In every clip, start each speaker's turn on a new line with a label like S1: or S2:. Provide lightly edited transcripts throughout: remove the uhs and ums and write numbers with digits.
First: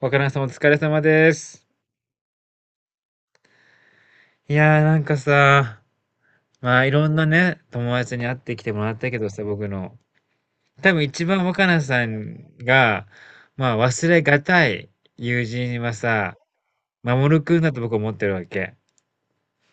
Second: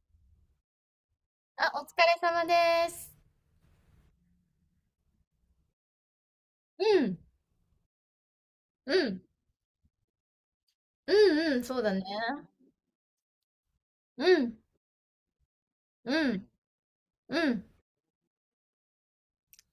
S1: わからんさまお疲れ様です。
S2: あ、お疲れ様です。
S1: いやーさ、い
S2: う
S1: ろん
S2: ん、
S1: なね、友達に会ってきてもら
S2: う
S1: ったけ
S2: ん、
S1: どさ、僕の。多分
S2: う
S1: 一番
S2: ん、うん、
S1: 若
S2: そ
S1: 菜
S2: うだね。
S1: さんが、まあ忘れ
S2: う
S1: が
S2: ん、
S1: たい友人は
S2: う
S1: さ、
S2: ん、
S1: 守
S2: う
S1: くん
S2: ん。
S1: だと僕思ってるわけ。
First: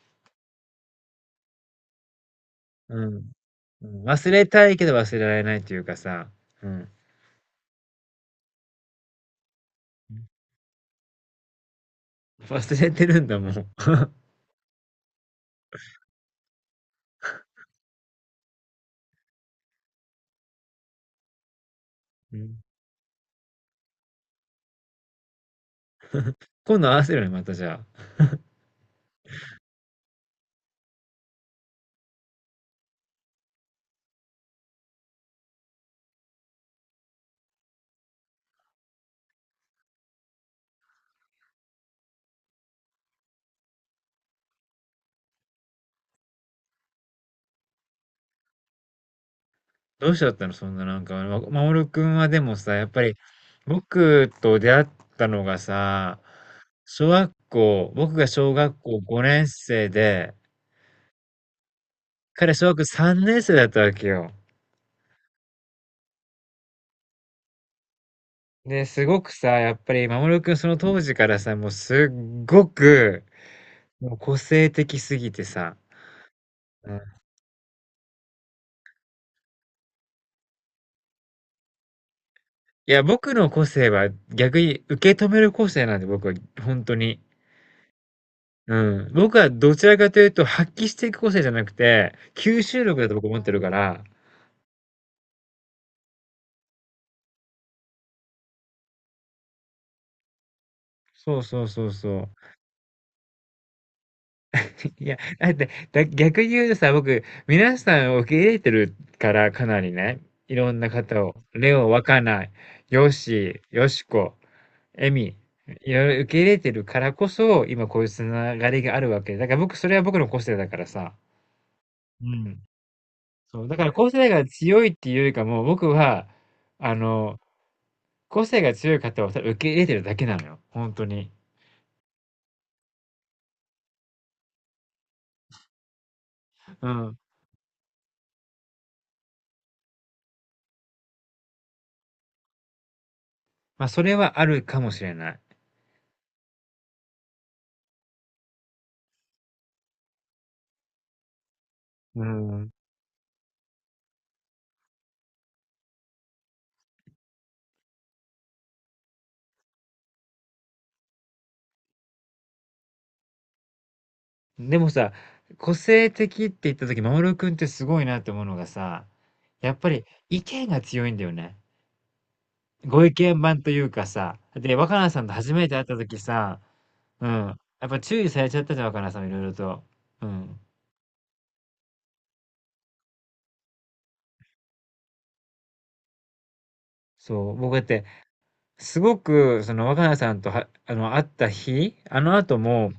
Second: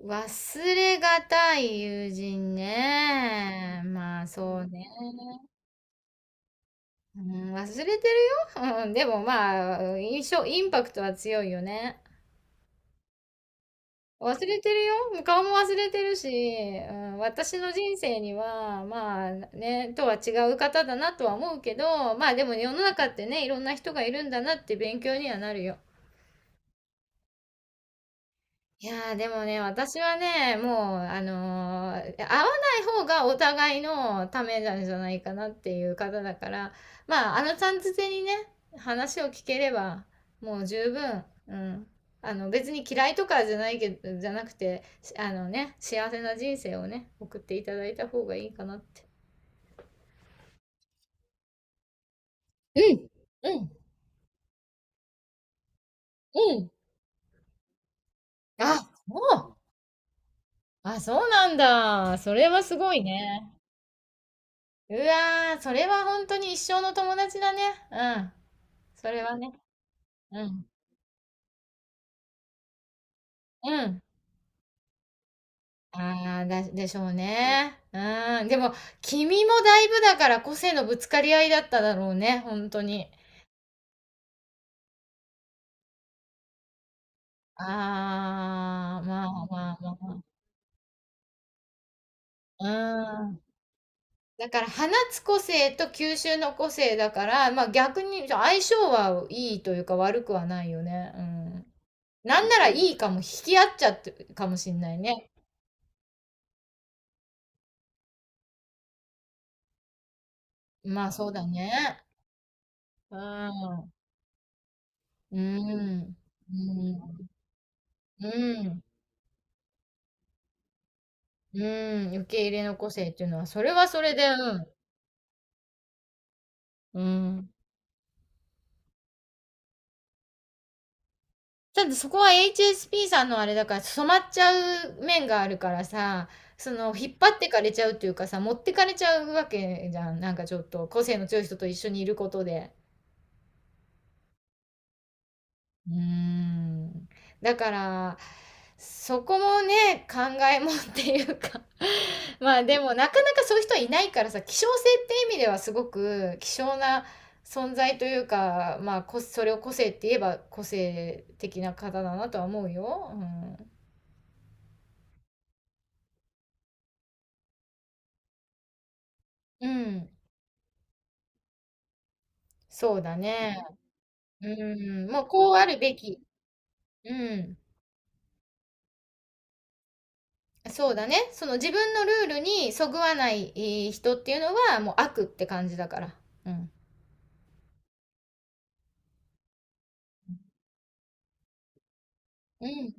S2: 忘れがたい友人
S1: うん。
S2: ね。
S1: うん、
S2: まあ、
S1: 忘れ
S2: そう
S1: たいけ
S2: ね。
S1: ど忘れられないというかさ、うん。
S2: うん、忘れてるよ。うん、でもまあ、印象、インパクトは強いよね。
S1: 忘れてるんだもん。
S2: 忘れてるよ。顔も忘れてるし、うん、私の人生には、まあね、とは違う方だなとは思うけど、まあ
S1: う
S2: でも
S1: ん、
S2: 世の中ってね、いろんな人がいるんだなって勉強にはなるよ。
S1: 今度合わせるね、またじゃあ。
S2: いやーでもね、私はね、もう、会わない方がお互いのためなんじゃないかなっていう方だから、まあ、あのちゃんづてにね、話を聞ければ、もう十分、うん。あの、別に嫌いとかじゃないけど、じゃなくて、し、あのね、幸せな人生をね、送っていただいた方がいいかなって。
S1: どうしちゃったの？そんな守君はでもさ、
S2: う
S1: やっぱ
S2: ん、
S1: り、
S2: うん、
S1: 僕と出会ったのがさ、
S2: うん。
S1: 小学校僕が小学
S2: あ、
S1: 校
S2: そ
S1: 5年
S2: う。
S1: 生で、
S2: あ、そうなんだ。それ
S1: 彼
S2: は
S1: 小
S2: す
S1: 学
S2: ごい
S1: 3年生
S2: ね。
S1: だったわけよ。
S2: うわー、それは本当に一生の友達だね。うん。
S1: で、す
S2: そ
S1: ご
S2: れ
S1: く
S2: は
S1: さ、
S2: ね、
S1: やっぱり
S2: う
S1: 守君
S2: ん、
S1: その当時からさ、もうすっごく、
S2: うん。
S1: もう個性的すぎてさ、
S2: ああ、で
S1: う
S2: し
S1: ん。
S2: ょうね。うん、でも、君もだいぶだから個性のぶつかり合いだっただろうね、本当
S1: いや、
S2: に。
S1: 僕の個性は逆に受け止める個性なんで、僕は、本当に。う
S2: ああ、
S1: ん。
S2: ま
S1: 僕
S2: あ
S1: はど
S2: ま
S1: ちら
S2: あ
S1: かと
S2: ま
S1: いうと、発揮していく個性じゃなくて、吸収力だと
S2: あ。
S1: 僕
S2: う
S1: 思っ
S2: ん。
S1: てるから。
S2: だから放つ個性と吸収の個性だから、まあ逆に相性はいいというか悪くはないよね。う
S1: そうそ
S2: ん。
S1: うそうそう。
S2: なんならいいかも、引き合っちゃってるかもしんな い
S1: いや、
S2: ね。
S1: だって、逆に言うとさ、僕、皆さんを受け入れてるから、かなりね、いろんな
S2: まあ
S1: 方
S2: そう
S1: を、
S2: だ
S1: レオ、わ
S2: ね。
S1: かない、ヨッ
S2: う
S1: シー、ヨ
S2: ん。
S1: シコ、エミ、
S2: う
S1: いろい
S2: ん。
S1: ろ受け入
S2: うー
S1: れてるからこ
S2: ん。
S1: そ、今こういうつ
S2: う
S1: な
S2: ー
S1: がり
S2: ん。
S1: があるわけ。だから僕、それは僕の個性だからさ。
S2: うん、
S1: う
S2: 受け入れ
S1: ん。
S2: の個性っていうのは、そ
S1: そう。
S2: れ
S1: だか
S2: は
S1: ら
S2: そ
S1: 個
S2: れ
S1: 性
S2: で、
S1: が
S2: うん。
S1: 強いっていうよりかも、僕は、あ
S2: う
S1: の、
S2: ん。
S1: 個性が強い方をただ受け入れてるだけなのよ、ほんとに。
S2: ただそこは HSP さんのあれだから、染まっちゃう面があるからさ、そ
S1: う
S2: の、引っ
S1: ん。
S2: 張ってかれちゃうっていうかさ、持ってかれちゃうわけじゃん。なんかちょっと、個性の強い人と一緒にいることで。
S1: ま、あそれはあるかもしれない。
S2: うーん。だから、そこもね、考えもんっていうか
S1: うー
S2: まあ
S1: ん。
S2: でもなかなかそういう人はいないからさ、希少性って意味ではすごく希少な存在というか、まあこ、それを個性って言えば個性的な方だなとは思うよ。うん。
S1: でもさ、個性的って言った時、守君ってすごいなって思うのがさ、
S2: う
S1: やっぱり
S2: ん。
S1: 意見が強いんだよね。
S2: そう
S1: ご意
S2: だ
S1: 見
S2: ね。
S1: 番というかさ、で、若
S2: う
S1: 菜
S2: ん。
S1: さ
S2: も
S1: ん
S2: う
S1: と初
S2: こうあ
S1: めて
S2: る
S1: 会った
S2: べ
S1: 時
S2: き。
S1: さ、
S2: う
S1: うん、
S2: ん。
S1: やっぱ注意されちゃったじゃん、若菜さんいろいろと。うん。
S2: そうだね。その自分のルールにそぐわない人っていうのはもう悪って感じだから。うん。
S1: そう、僕だって、すごくその若菜さんとは会った日、あの後
S2: う
S1: も
S2: ん。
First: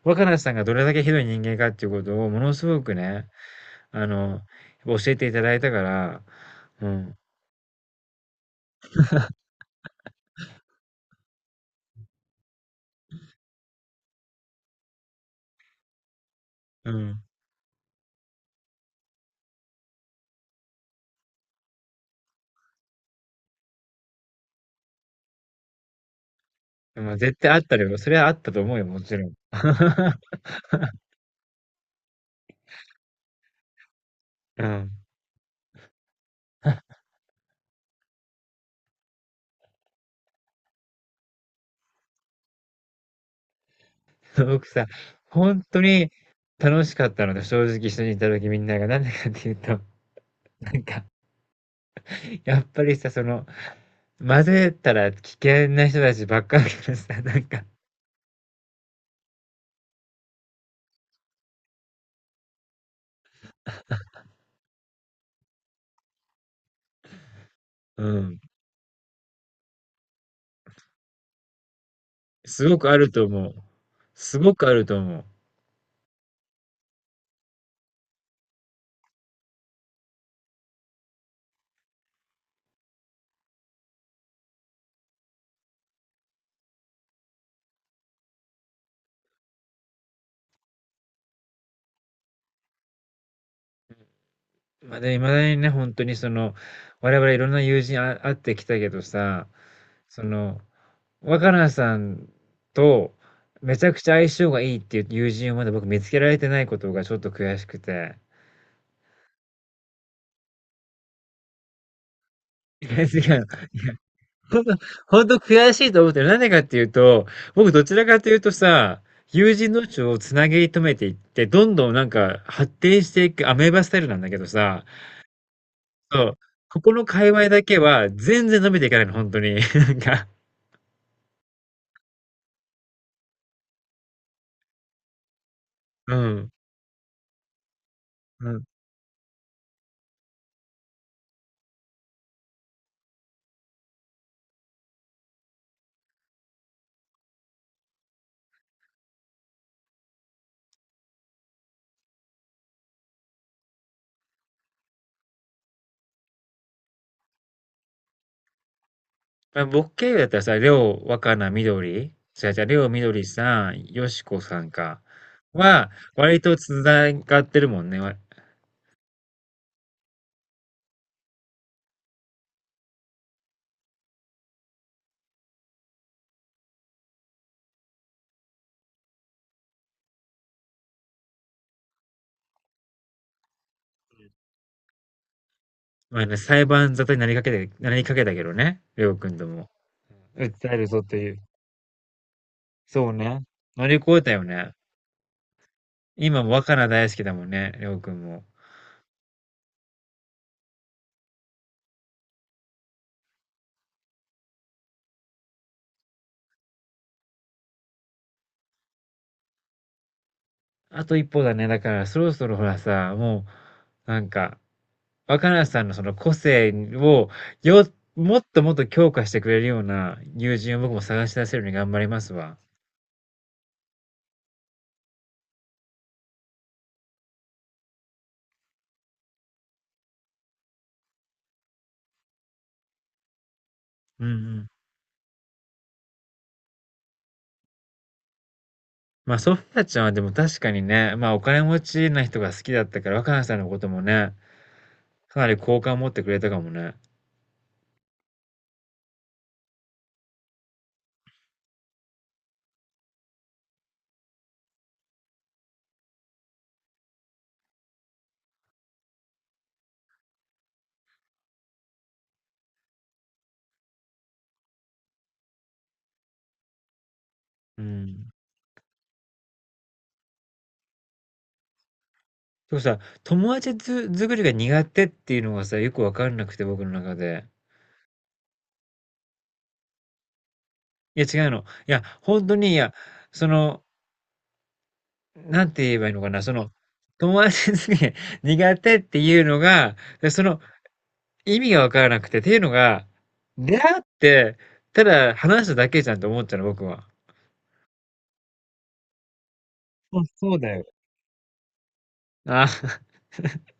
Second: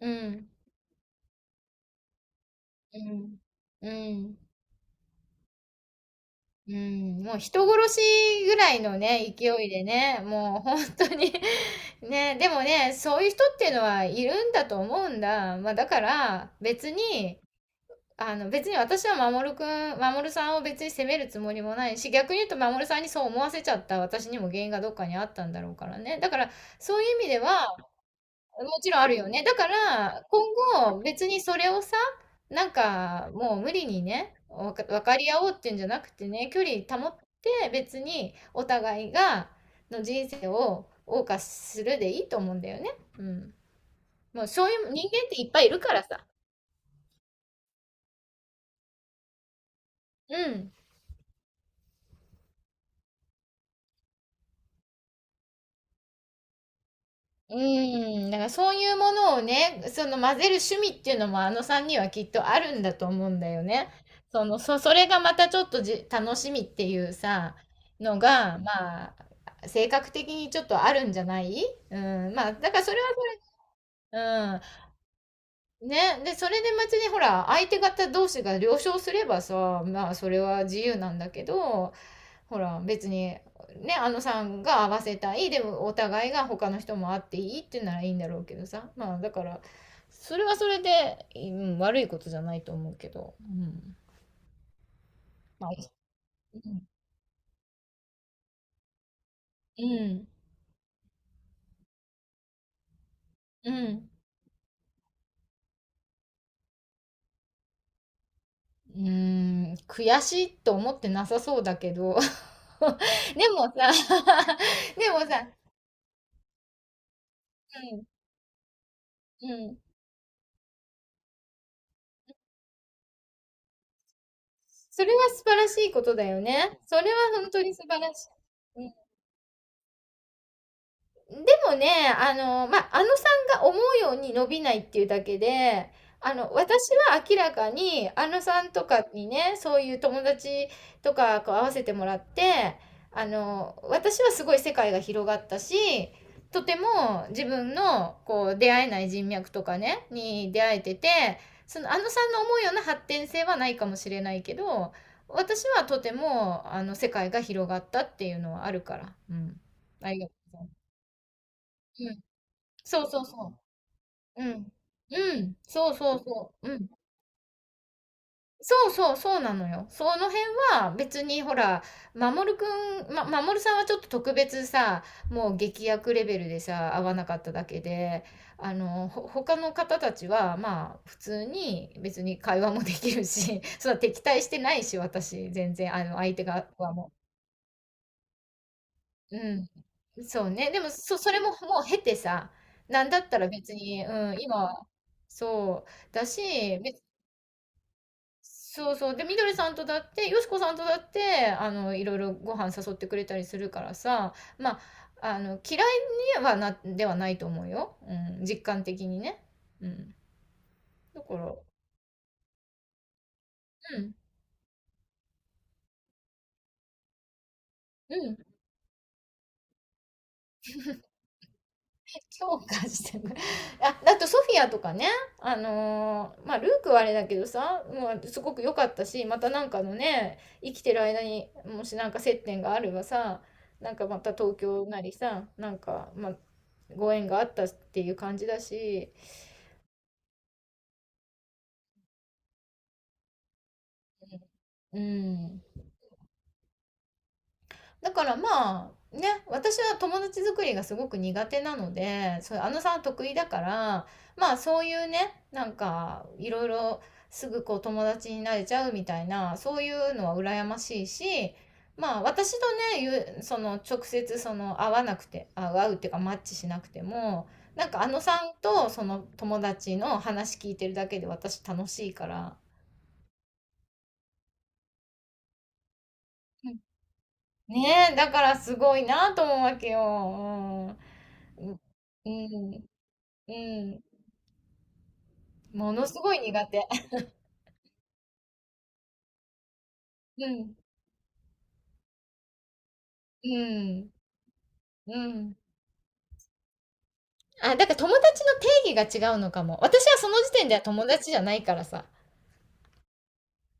S2: う
S1: 若菜
S2: ん、
S1: さんがどれだけひどい人間かっていうことをものすごく
S2: う
S1: ね、
S2: ん、う
S1: あ
S2: ん、
S1: の、教えていただいたから、
S2: う
S1: うん、
S2: ん、もう人殺しぐらいのね、勢いでね、もう本当に ね、でもね、そういう人っていうのはいるんだと思うんだ。まあだから
S1: う
S2: 別
S1: ん。
S2: に、あの別に私は守くん、守さんを別に責めるつもりもないし、逆に言うと守さんにそう思わせちゃった私にも原因がどっかにあったんだろうからね。だからそういう
S1: まあ、
S2: 意味
S1: 絶
S2: で
S1: 対あっ
S2: は、
S1: たよ。それはあったと
S2: も
S1: 思うよ、
S2: ちろ
S1: も
S2: んあ
S1: ち
S2: る
S1: ろ
S2: よ
S1: ん。
S2: ね。だから、今後別にそれをさ、なんかもう無理にね、
S1: うん。
S2: 分かり合おうっていうんじゃなくてね、距離 保って別にお互いがの人生を謳歌するでいいと思うんだよね。うん。もう
S1: 僕
S2: そうい
S1: さ、
S2: う人間っていっ
S1: 本
S2: ぱいい
S1: 当
S2: るから
S1: に
S2: さ。
S1: 楽しかったので、正直一緒にいた時みんなが、なんでかっていうと、
S2: う
S1: な
S2: ん。
S1: んか、やっぱりさ、その、混ぜたら危険な人たちばっかりだからさ、なん
S2: う
S1: か、
S2: ーん、だからそういうものをね、その混ぜる趣味っていうのもあのさんにはきっとあるんだと思うんだよね。それがまたちょっと楽しみっていうさ、
S1: う
S2: の
S1: ん、
S2: が、まあ、性格的にちょっとあるんじゃない。うん、まあ、
S1: す
S2: だ
S1: ご
S2: から
S1: く
S2: そ
S1: あ
S2: れは
S1: る
S2: そ
S1: と
S2: れ、
S1: 思う。すごくあると思う。
S2: うん、ね、で、それで別にほら、相手方同士が了承すればさ、まあ、それは自由なんだけど、ほら別にね、あのさんが合わせたい、でもお互いが他の人も会っていいっていうならいいんだろうけどさ、まあ、だからそれはそれで、うん、悪いことじゃないと思うけど、うん、
S1: まだ、いまだに
S2: ま
S1: ね、
S2: あ、
S1: 本当にその、
S2: うん、
S1: 我々いろんな友人会ってきたけどさ、
S2: う
S1: そ
S2: ん、
S1: の、若菜さんと
S2: う
S1: めちゃくち
S2: ん、
S1: ゃ相性がいいっていう友人をまだ僕見つけられてないことがちょっと悔しくて。
S2: うん、悔しいと思ってなさそうだけど
S1: いや、違う。
S2: でもさ
S1: ほんと、
S2: でも
S1: ほんと
S2: さ、
S1: 悔しいと思ってる。なんでかっていうと、僕どちらかというとさ、
S2: うん、
S1: 友人
S2: うん、
S1: 同士をつなぎ止めていって、どんどんなんか発展していくアメーバスタイルなんだけどさ、
S2: それは素晴らしいこと
S1: そ
S2: だ
S1: う、
S2: よ
S1: こ
S2: ね。
S1: こ
S2: それ
S1: の
S2: は
S1: 界隈
S2: 本
S1: だ
S2: 当に
S1: け
S2: 素晴
S1: は
S2: らし
S1: 全然伸びてい
S2: い。
S1: かないの、本当に。なんか、
S2: でもね、あの、ま、あ、あのさんが思うように伸びないっていうだけで、
S1: う
S2: あ
S1: ん。
S2: の、私は明らかに、あの
S1: うん。
S2: さんとかにね、そういう友達とかこう合わせてもらって、あの、私はすごい世界が広がったし、とても自分のこう出会えない人脈とかね、に出会えてて、そのあのさんの思うような発展性はないかもしれないけど、私はとてもあの世界が広がったっていうのはあるから。うん。
S1: まあ、僕経
S2: あ
S1: 由
S2: り
S1: だ
S2: が
S1: っ
S2: と
S1: たら
S2: う
S1: さ、
S2: ござ
S1: り
S2: いま
S1: ょう、若菜、みど
S2: す。
S1: りじゃ違う、りょう、み
S2: そう
S1: ど
S2: そ
S1: り
S2: うそ
S1: さん、よしこ
S2: う。う
S1: さん
S2: ん。
S1: か。
S2: うん。
S1: は、
S2: そうそう
S1: 割
S2: そ
S1: と
S2: う。うん。
S1: 繋がってるもんね。わ
S2: そうそうそうなのよ。その辺は別にほら、まもるくん、ま、まもるさんはちょっと特別さ、もう劇薬レベルでさ、合わなかっただけで、他の方たちは、まあ、普通に別に会話もできるし、そう、敵対してないし、私、全然、あの、
S1: まあ
S2: 相
S1: ね、
S2: 手
S1: 裁
S2: 側は
S1: 判沙
S2: も
S1: 汰になりかけたけどね、りょうくん
S2: う。
S1: と
S2: う
S1: も。
S2: ん。そう
S1: 訴
S2: ね。
S1: え
S2: で
S1: る
S2: も、
S1: ぞってい
S2: それ
S1: う。
S2: ももう経てさ、な
S1: そ
S2: ん
S1: う
S2: だった
S1: ね。
S2: ら別
S1: 乗り越
S2: に、う
S1: えた
S2: ん、
S1: よ
S2: 今、
S1: ね。
S2: そう、だ
S1: 今も若
S2: し、
S1: 菜
S2: 別、
S1: 大好きだもんね、りょうくんも。
S2: そうそう。で、みどりさんとだって、よしこさんとだって、あの、いろいろご飯誘ってくれたりするからさ、まあ、あの、嫌いにはな、ではないと思うよ。うん、実感的にね。うん。
S1: あと
S2: だ
S1: 一
S2: か
S1: 歩だ
S2: ら、
S1: ね。だから、そろそろほらさ、も
S2: う
S1: う、
S2: ん、
S1: なんか、若菜さんのその個性を、よ、
S2: うん。
S1: もっともっと強化してくれるような友人を僕も探し出せるように頑張りますわ。
S2: 強化してくれ あ、だとソフィアとかね、まあルークはあれだけどさ、もうすごく良かったし、またなんかのね、生きてる間にもしなんか接点があればさ、なんかま
S1: うん
S2: た
S1: う
S2: 東
S1: ん。
S2: 京なりさ、なんか、まあ、ご縁があったっていう感じだし、
S1: まあ、ソフィアちゃんはでも確かにね、まあ、お金持ちな人が好きだったから、若菜さんのこともね、
S2: う
S1: かなり
S2: ん、
S1: 好感を持ってくれたかもね。
S2: だからまあね、私は友達作りがすごく苦手なので、そうあのさんは得意だから、まあそういうね、なんかいろいろすぐこう友達になれちゃうみたいな、そういうのは羨ましいし、まあ私とね、その直接その会わなくてあ会うっていうかマッチしなくても、
S1: う
S2: なんかあの
S1: ん。
S2: さんとその友達の話聞いてるだけで私楽しいから。
S1: でもさ、友達づ、作りが苦手っていうのがさ、よくわかんなくて、
S2: うん、
S1: 僕の中で。
S2: ねえ、だからすごいなと思うわけよ。うん、
S1: いや、違うの。い
S2: うん、
S1: や、
S2: う
S1: 本当に、い
S2: ん、
S1: や、そ
S2: う
S1: の、
S2: ん。
S1: なんて言
S2: も
S1: え
S2: の
S1: ばいい
S2: す
S1: のか
S2: ごい
S1: な、そ
S2: 苦
S1: の、
S2: 手。
S1: 友達に 苦手っていうのが、そ
S2: う
S1: の
S2: ん、
S1: 意味がわからなくて、っていうのが、
S2: う
S1: 出会っ
S2: ん、
S1: て、た
S2: う
S1: だ
S2: ん。
S1: 話しただけじゃんと思っちゃうの、僕は。
S2: あ、だから友達の定義が違うのかも。私は
S1: そう
S2: その時
S1: そう
S2: 点
S1: だ
S2: では
S1: よ。
S2: 友達じゃないからさ。
S1: あ、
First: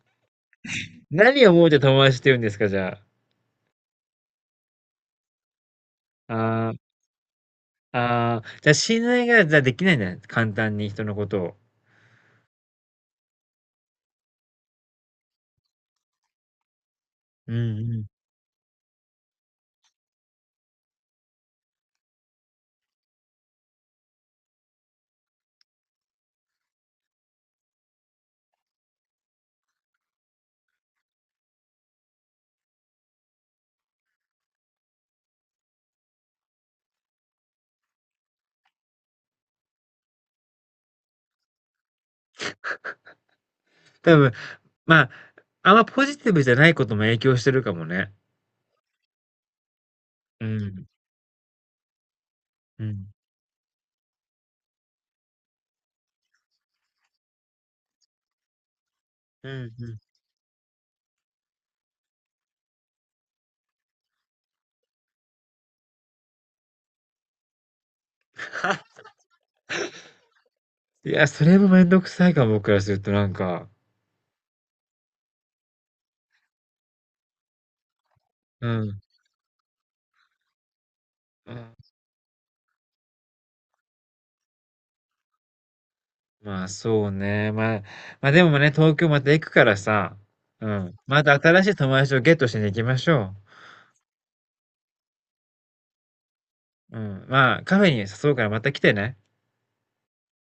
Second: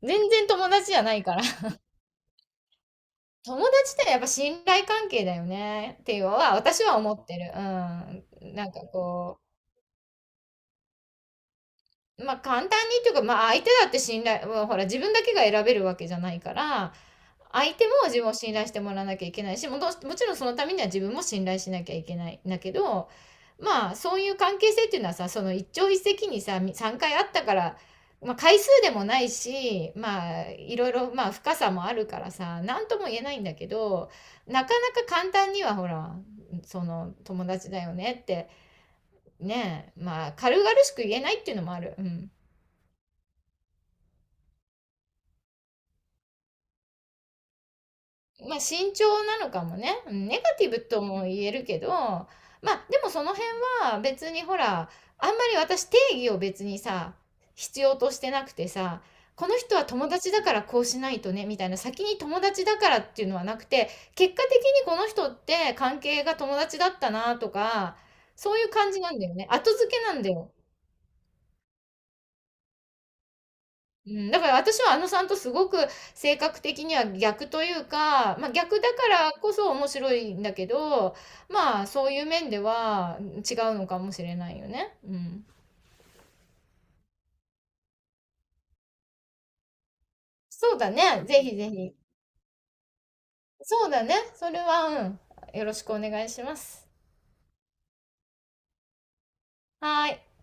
S2: 全然友達じゃないから。
S1: 何を思う て友達って言うんですか、じゃあ。
S2: 友達ってやっぱ信頼関係だよねっていうのは
S1: あー、
S2: 私は思ってる。う
S1: あ
S2: ん。
S1: ー、
S2: な
S1: じゃ
S2: ん
S1: あ
S2: か
S1: 信頼
S2: こ
S1: が、じゃあできないんだね。簡単に人のことを。
S2: う、まあ簡単にっていうか、まあ相手だって信頼、もうほら自分だけが選べるわけじゃないから、
S1: う
S2: 相手
S1: ん
S2: も
S1: うん。
S2: 自分を信頼してもらわなきゃいけないし、もちろんそのためには自分も信頼しなきゃいけないんだけど、まあそういう関係性っていうのはさ、その一朝一夕にさ3回あったから、まあ、回数でもないし、まあいろいろ、まあ深さもあるからさ、何とも言えないんだけど、なかなか簡単にはほら、その友達だよねってね、まあ軽々しく言えないっていうのもある。うん、
S1: 多分、まあ、あんまポジティブじゃないことも影響してるかもね。
S2: まあ、慎重なのかもね。うん、ネガ
S1: う
S2: ティブ
S1: ん。
S2: とも言えるけど、ま
S1: う
S2: あ、で
S1: ん。
S2: もその辺は別にほら、あんまり私定義を別にさ、必要としてなくてさ、こ
S1: う
S2: の
S1: ん
S2: 人は
S1: うん。
S2: 友達だからこうしないとね、みたいな、先に友達だからっていうのはなくて、結果的にこの人って関係が友達だったなとか、そういう感じなんだよね。後付けなんだよ。
S1: いや、それもめんどくさいかも、僕からするとなんか。
S2: うん、だから私はあのさんとすごく性格的には逆というか、まあ、
S1: う
S2: 逆だ
S1: ん。
S2: からこそ面白いんだけど、
S1: うん。
S2: まあそういう面では違うのかもしれないよね。うん。
S1: まあ、そうね。まあ、ま、でもね、東京また行くからさ、う
S2: そうだ
S1: ん。ま
S2: ね。
S1: た
S2: ぜひ
S1: 新し
S2: ぜ
S1: い友
S2: ひ。
S1: 達をゲットしに行きましょ
S2: そうだね。それは、うん。よろしくお願いします。
S1: う。うん。まあ、カフェに誘うからまた来てね。
S2: はーい。